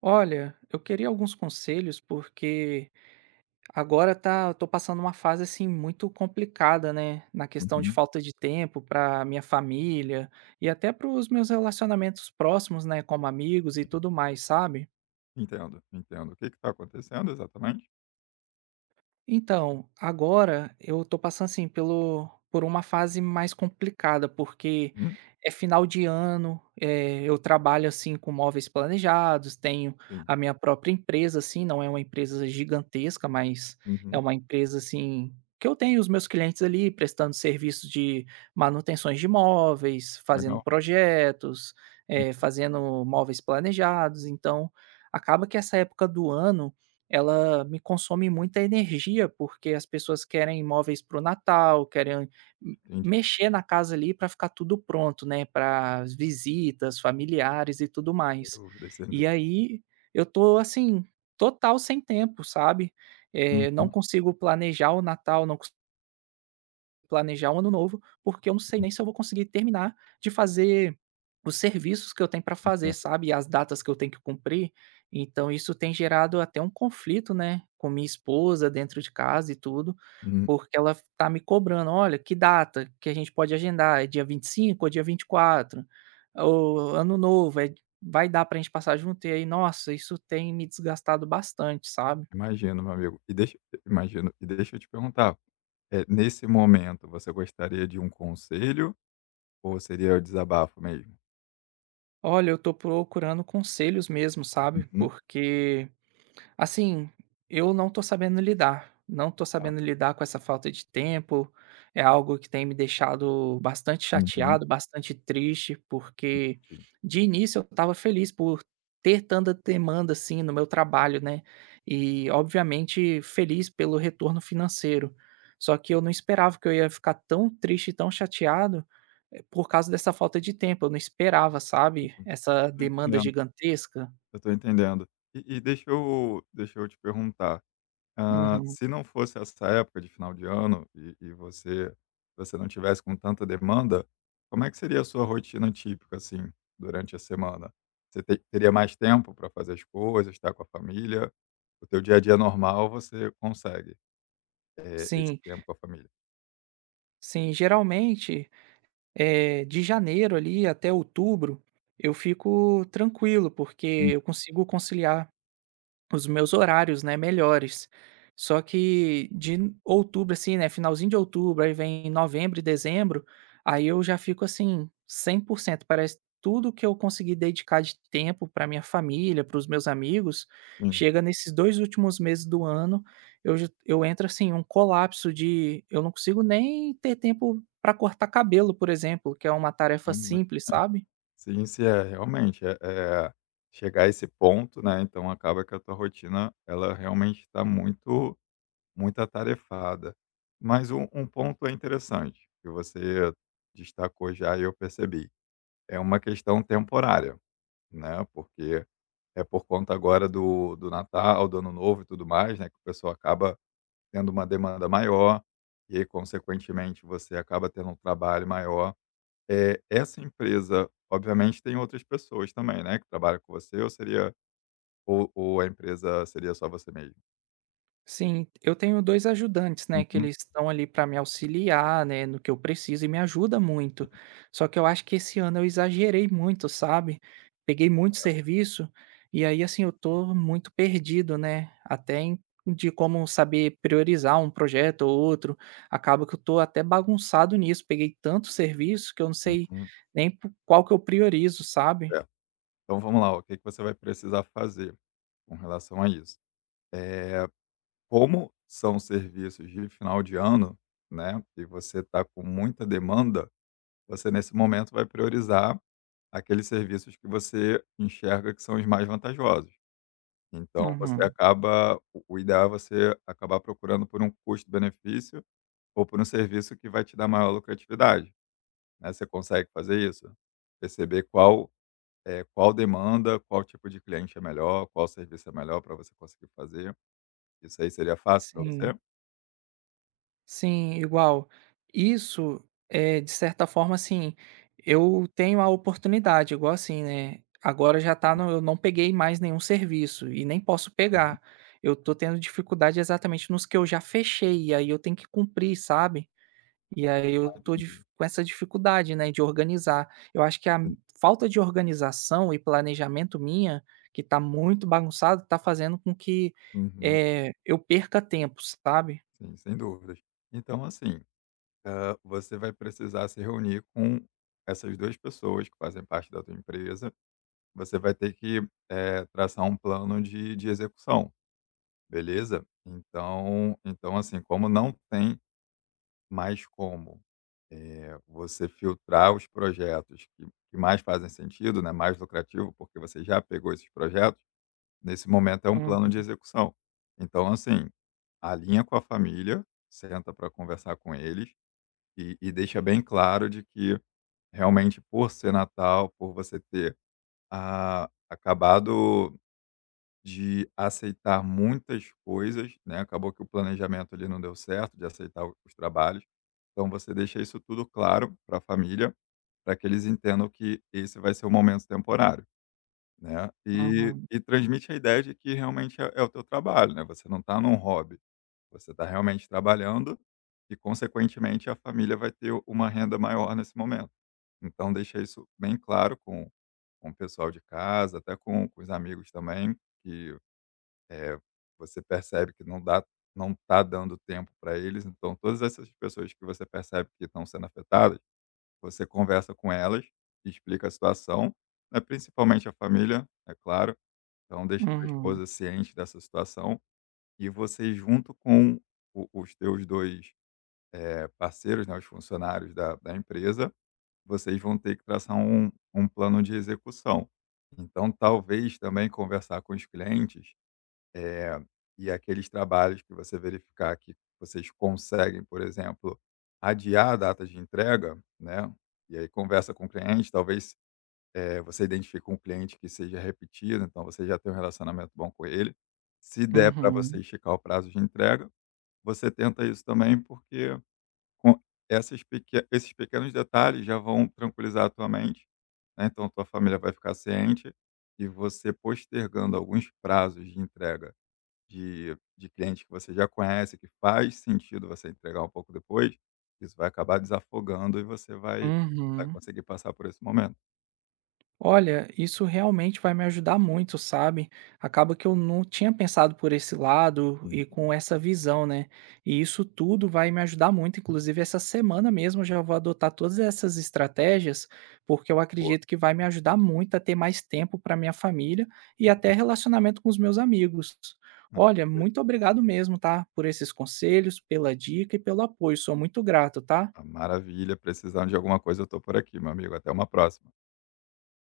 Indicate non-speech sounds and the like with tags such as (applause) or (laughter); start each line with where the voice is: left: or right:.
right: Olha, eu queria alguns conselhos porque eu tô passando uma fase assim muito complicada, né? Na questão de
left: Uhum,
right: falta de tempo para minha família e até para os meus relacionamentos próximos, né? Como amigos e
left: sim.
right: tudo mais, sabe?
left: Entendo, entendo. O que está acontecendo exatamente?
right: Então, agora eu tô passando, assim, pelo por uma fase mais complicada, porque
left: Hum,
right: é final de ano, eu trabalho, assim, com móveis planejados, tenho
left: sim.
right: a minha própria empresa, assim, não é uma empresa gigantesca, mas é
left: Uhum,
right: uma empresa, assim, que eu tenho os meus clientes ali prestando serviço de manutenções de móveis, fazendo
left: legal.
right: projetos,
left: Hum,
right: fazendo móveis planejados, então acaba que essa época do ano ela me consome muita energia, porque as pessoas querem móveis para o Natal, querem m
left: entendi.
right: mexer na casa ali para ficar tudo pronto, né, para as visitas, familiares e tudo
left: Sem
right: mais.
left: dúvidas, sem dú
right: E aí eu tô, assim, total sem tempo, sabe. Não
left: uhum,
right: consigo planejar o Natal, não planejar um ano novo, porque eu não sei
left: hum,
right: nem se eu vou conseguir terminar de fazer os serviços que eu tenho para fazer,
left: entendo.
right: sabe, e as datas que eu tenho que cumprir. Então isso tem gerado até um conflito, né, com minha esposa dentro de casa e tudo,
left: Hum,
right: porque ela tá me cobrando: "Olha, que data que a gente pode agendar? É dia 25 ou dia 24? Ou ano novo, é? Vai dar pra gente passar junto?" E aí, nossa, isso tem me desgastado bastante, sabe.
left: imagino, meu amigo. E deixa Imagino. E deixa eu te perguntar, é nesse momento, você gostaria de um conselho ou seria o desabafo mesmo?
right: Olha, eu tô procurando conselhos mesmo, sabe,
left: Uhum,
right: porque assim, eu não tô
left: tá.
right: sabendo lidar com essa falta de tempo, é algo que tem me deixado bastante
left: Uhum,
right: chateado, bastante triste, porque
left: entendi.
right: de início eu estava feliz por ter tanta demanda assim no meu trabalho, né? E obviamente feliz pelo retorno financeiro. Só que eu não esperava que eu ia ficar tão triste, e tão chateado por causa dessa falta de tempo. Eu não esperava, sabe?
left: Uhum.
right: Essa
left: Tô
right: demanda
left: entendendo,
right: gigantesca.
left: eu tô entendendo. E deixa eu te perguntar, ah,
right: Uhum.
left: se não fosse essa época de final de ano e você não tivesse com tanta demanda, como é que seria a sua rotina típica, assim, durante a semana? Você te teria mais tempo para fazer as coisas, estar com a família? O teu dia a dia normal você consegue, esse
right: Sim.
left: tempo com a família?
right: Sim, geralmente, de janeiro ali até outubro, eu fico tranquilo, porque
left: Hum,
right: eu consigo conciliar os meus horários, né, melhores. Só que de outubro, assim, né, finalzinho de outubro, aí vem novembro e dezembro, aí eu já fico assim, 100%. Parece tudo que eu consegui dedicar de tempo para minha família, para os meus amigos,
left: Sim,
right: chega nesses 2 últimos meses do ano, eu entro assim, um colapso de eu não consigo nem ter tempo para cortar cabelo, por exemplo, que é uma tarefa
left: realmen
right: simples,
left: (laughs)
right: sabe?
left: sim, sim, é, realmente, é chegar a esse ponto, né, então acaba que a tua rotina, ela realmente está muito muito atarefada. Mas um ponto é interessante, que você destacou já e eu percebi. É uma questão temporária, né, porque é por conta agora do Natal, do Ano Novo e tudo mais, né, que o pessoal acaba tendo uma demanda maior, e aí consequentemente você acaba tendo um trabalho maior. É, essa empresa, obviamente tem outras pessoas também, né, que trabalham com você, ou seria, ou a empresa seria só você mesmo?
right: Sim, eu tenho 2 ajudantes, né, que
left: Uhum,
right: eles estão ali para me auxiliar, né, no que eu preciso e me ajuda muito. Só que eu acho que esse ano eu exagerei muito, sabe. Peguei muito serviço, e aí, assim, eu tô muito perdido, né, até de como saber priorizar um projeto ou outro. Acaba que eu tô até bagunçado nisso, peguei tanto serviço que eu não sei
left: uhum.
right: nem po qual que eu priorizo, sabe.
left: É. Então vamos lá, o que que você vai precisar fazer com relação a isso? Eh, Como são serviços de final de ano, né, e você está com muita demanda, você nesse momento vai priorizar aqueles serviços que você enxerga que são os mais vantajosos. Então você
right: Uhum,
left: acaba o ideal é você acabar procurando por um custo-benefício ou por um serviço que vai te dar maior lucratividade, né. Você consegue fazer isso? Perceber qual, qual demanda, qual tipo de cliente é melhor, qual serviço é melhor para você conseguir fazer. Isso aí seria fácil para
right: sim.
left: você?
right: Sim, igual. Isso é de certa forma, assim, eu tenho a oportunidade, igual assim, né, agora já tá no eu não peguei mais nenhum serviço e nem posso
left: Uhum.
right: pegar. Eu tô tendo dificuldade exatamente nos que eu já fechei, e aí eu tenho que cumprir, sabe. E aí eu
left: Ah,
right: tô dif
left: entendi.
right: com essa dificuldade, né, de organizar. Eu acho que a
left: Sim.
right: falta de organização e planejamento minha, que tá muito bagunçado, tá fazendo com que,
left: Uhum.
right: eu perca tempo, sabe.
left: Sim, sem dúvidas. Então, assim, você vai precisar se reunir com essas 2 pessoas que fazem parte da tua empresa. Você vai ter que, traçar um plano de execução, beleza? Então, assim, como não tem. Mas como? Você filtrar os projetos que mais fazem sentido, né, mais lucrativo, porque você já pegou esses projetos, nesse momento é um plano
right: Uhum,
left: de execução. Então, assim, alinha com a família, senta para conversar com eles e deixa bem claro de que realmente por ser Natal, por você ter, acabado de aceitar muitas coisas, né, acabou que o planejamento ali não deu certo, de aceitar o os trabalhos. Então você deixa isso tudo claro para a família, para que eles entendam que esse vai ser o momento temporário, né. E
right: uhum.
left: e transmite a ideia de que realmente é o teu trabalho, né, você não está num hobby, você está realmente trabalhando e consequentemente a família vai ter uma renda maior nesse momento. Então deixa isso bem claro com o pessoal de casa, até com os amigos também, que é, você percebe que não tá dando tempo para eles, então todas essas pessoas que você percebe que estão sendo afetadas, você conversa com elas, explica a situação, né, principalmente a família, é claro. Então deixa a tua
right: Uhum,
left: esposa ciente dessa situação, e você junto com o os teus dois, parceiros, né, os funcionários da empresa, vocês vão ter que traçar um plano de execução. Então talvez também conversar com os clientes e aqueles trabalhos que você verificar que vocês conseguem, por exemplo, adiar a data de entrega, né, e aí conversa com o cliente, talvez, você identifique um cliente que seja repetido, então você já tem um relacionamento bom com ele. Se der para você
right: uhum,
left: esticar o prazo de entrega, você tenta isso também, porque com essas peque esses pequenos detalhes já vão tranquilizar a tua mente, né, então tua família vai ficar ciente, e você postergando alguns prazos de entrega de cliente que você já conhece, que faz sentido você entregar um pouco depois, isso vai acabar desafogando e você vai
right: uhum.
left: conseguir passar por esse momento.
right: Olha, isso realmente vai me ajudar muito, sabe? Acaba que eu não tinha pensado por esse lado e
left: Uhum.
right: com essa visão, né? E isso tudo vai me ajudar muito. Inclusive, essa semana mesmo eu já vou adotar todas essas estratégias, porque eu
left: Pô,
right: acredito que vai me ajudar muito a ter mais tempo para minha família e até relacionamento com os meus amigos.
left: ma
right: Olha, muito obrigado mesmo, tá? Por esses conselhos, pela dica e pelo apoio. Sou muito grato, tá?
left: maravilha, precisando de alguma coisa eu estou por aqui, meu amigo, até uma próxima.